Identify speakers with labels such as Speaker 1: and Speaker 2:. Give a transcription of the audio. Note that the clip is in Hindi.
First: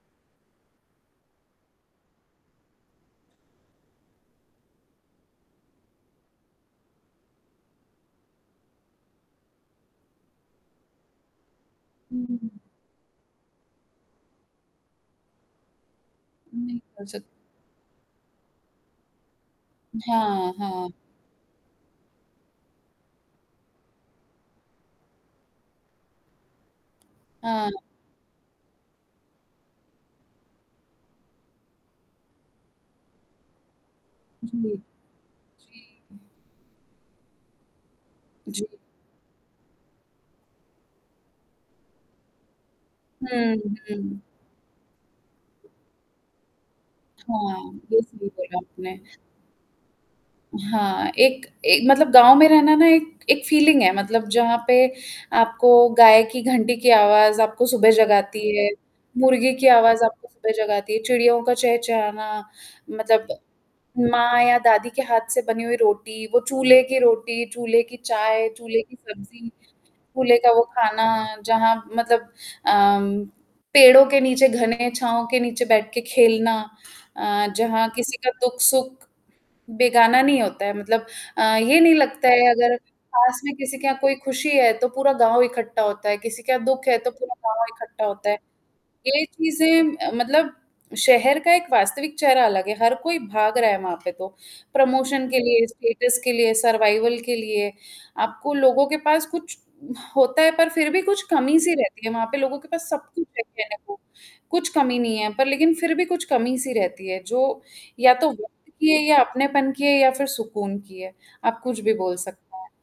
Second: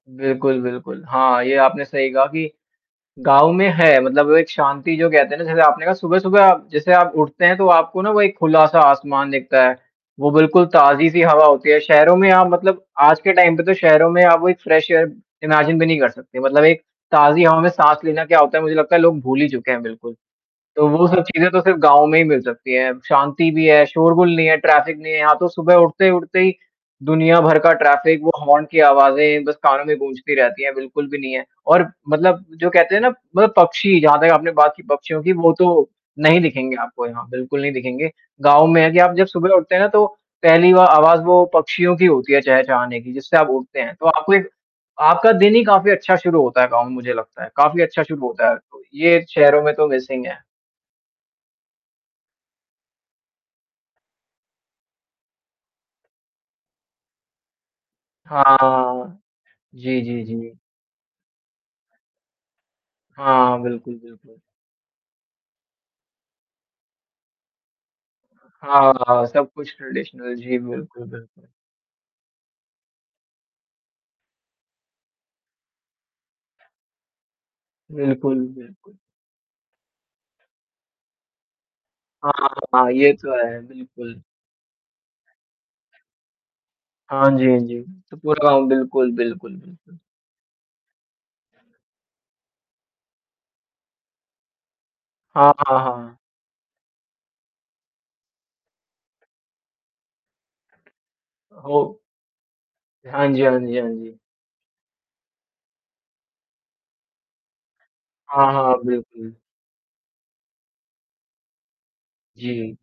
Speaker 1: बिल्कुल, बिल्कुल। हाँ, ये आपने सही कहा कि गाँव में है मतलब एक शांति जो कहते हैं ना जैसे आपने कहा सुबह-सुबह आप जैसे आप उठते हैं तो आपको ना वो एक खुला-सा आसमान दिखता है। वो बिल्कुल ताज़ी-सी हवा होती है शहरों
Speaker 2: हुँ,
Speaker 1: में
Speaker 2: हुँ,
Speaker 1: आप
Speaker 2: हुँ।
Speaker 1: मतलब आज के टाइम पे तो शहरों में आप वो एक फ्रेश एयर इमेजिन भी नहीं कर सकते मतलब
Speaker 2: नहीं
Speaker 1: एक
Speaker 2: कर सक
Speaker 1: ताज़ी हवा में साँस लेना क्या होता है मुझे लगता है लोग भूल ही चुके हैं बिल्कुल।
Speaker 2: हाँ,
Speaker 1: तो
Speaker 2: हाँ।
Speaker 1: वो सब चीज़ें तो सिर्फ़ गाँव में ही मिल सकती हैं। शांति भी है, शोर-गुल नहीं है, ट्रैफ़िक नहीं है यहाँ तो सुबह उठते-उठते ही दुनिया भर
Speaker 2: हाँ।
Speaker 1: का ट्रैफ़िक वो हॉर्न की आवाज़ें बस कानों में गूँजती रहती हैं बिल्कुल भी नहीं है और मतलब जो कहते हैं ना मतलब पक्षी जहाँ तक आपने
Speaker 2: जी।
Speaker 1: बात
Speaker 2: जी,
Speaker 1: की पक्षियों की वो तो
Speaker 2: जी।
Speaker 1: नहीं दिखेंगे आपको यहाँ बिल्कुल नहीं दिखेंगे।
Speaker 2: जी।
Speaker 1: गाँव में है कि आप जब सुबह उठते हैं ना तो पहली व आवाज़ वो पक्षियों की होती है चहचाने की जिससे आप
Speaker 2: हुँ,
Speaker 1: उठते हैं। तो
Speaker 2: हुँ।
Speaker 1: आपको एक आपका दिन ही काफ़ी अच्छा शुरू होता है गाँव में मुझे लगता है,
Speaker 2: हाँ,
Speaker 1: काफ़ी
Speaker 2: ये
Speaker 1: अच्छा शुरू
Speaker 2: सही
Speaker 1: होता है
Speaker 2: बोला आपने।
Speaker 1: ये शहरों में तो मिसिंग है।
Speaker 2: हाँ, एक ए मतलब गाँव में रहना ना एक एक फीलिंग है मतलब जहाँ पे आपको गाय की घंटी की आवाज़ आपको सुबह जगाती है।
Speaker 1: हाँ,
Speaker 2: मुर्गे की
Speaker 1: जी,
Speaker 2: आवाज़
Speaker 1: जी,
Speaker 2: आपको सुबह
Speaker 1: जी।
Speaker 2: जगाती है, चिड़ियों का चहचहाना मतलब
Speaker 1: हाँ, बिल्कुल, बिल्कुल।
Speaker 2: माँ या दादी के हाथ से बनी हुई रोटी, वो चूल्हे की रोटी, चूल्हे की चाय, चूल्हे
Speaker 1: हाँ,
Speaker 2: की
Speaker 1: हाँ,
Speaker 2: सब्ज़ी।
Speaker 1: सब कुछ ट्रेडिशनल
Speaker 2: चूल्हे का
Speaker 1: जी,
Speaker 2: वो
Speaker 1: बिल्कुल,
Speaker 2: खाना
Speaker 1: बिल्कुल।
Speaker 2: जहाँ मतलब अ, पेड़ों के नीचे घने छाँव के नीचे बैठ के खेलना अ, जहाँ किसी का
Speaker 1: बिल्कुल,
Speaker 2: दुःख-सुख।
Speaker 1: बिल्कुल।
Speaker 2: बेगाना नहीं होता है मतलब अ, ये नहीं लगता
Speaker 1: हाँ,
Speaker 2: है
Speaker 1: हाँ,
Speaker 2: अगर
Speaker 1: हाँ, ये तो
Speaker 2: पास में
Speaker 1: है।
Speaker 2: किसी का कोई
Speaker 1: बिल्कुल।
Speaker 2: खुशी है तो पूरा गाँव ही इकट्ठा होता है किसी का दुःख है तो
Speaker 1: हाँ
Speaker 2: पूरा
Speaker 1: जी, हाँ
Speaker 2: गाँव
Speaker 1: जी।
Speaker 2: इकट्ठा
Speaker 1: त
Speaker 2: होता है।
Speaker 1: पूरा गाँव बिल्कुल,
Speaker 2: ये
Speaker 1: बिल्कुल,
Speaker 2: चीज़ें
Speaker 1: बिल्कुल।
Speaker 2: अ, मतलब शहर का एक वास्तविक चेहरा अलग है, हर कोई भाग रहा है वहाँ पे तो। प्रमोशन के
Speaker 1: हाँ,
Speaker 2: लिए,
Speaker 1: हाँ, हाँ।
Speaker 2: स्टेटस के लिए, सर्वाइवल के लिए आपको लोगों के पास कुछ होता है पर फिर भी कुछ कमी-सी
Speaker 1: ओह!
Speaker 2: रहती है वहाँ पे लोगों के पास सब कुछ
Speaker 1: हाँ जी, हाँ जी, हाँ जी।
Speaker 2: [unintelligible] कुछ कमी नहीं है पर लेकिन फिर भी कुछ कमी-सी रहती है जो या तो
Speaker 1: हाँ,
Speaker 2: वक़्त
Speaker 1: हाँ,
Speaker 2: की है या
Speaker 1: बिल्कुल।
Speaker 2: अपनेपन की है या फिर सुकून की है। आप कुछ भी बोल सकते हैं।
Speaker 1: जी।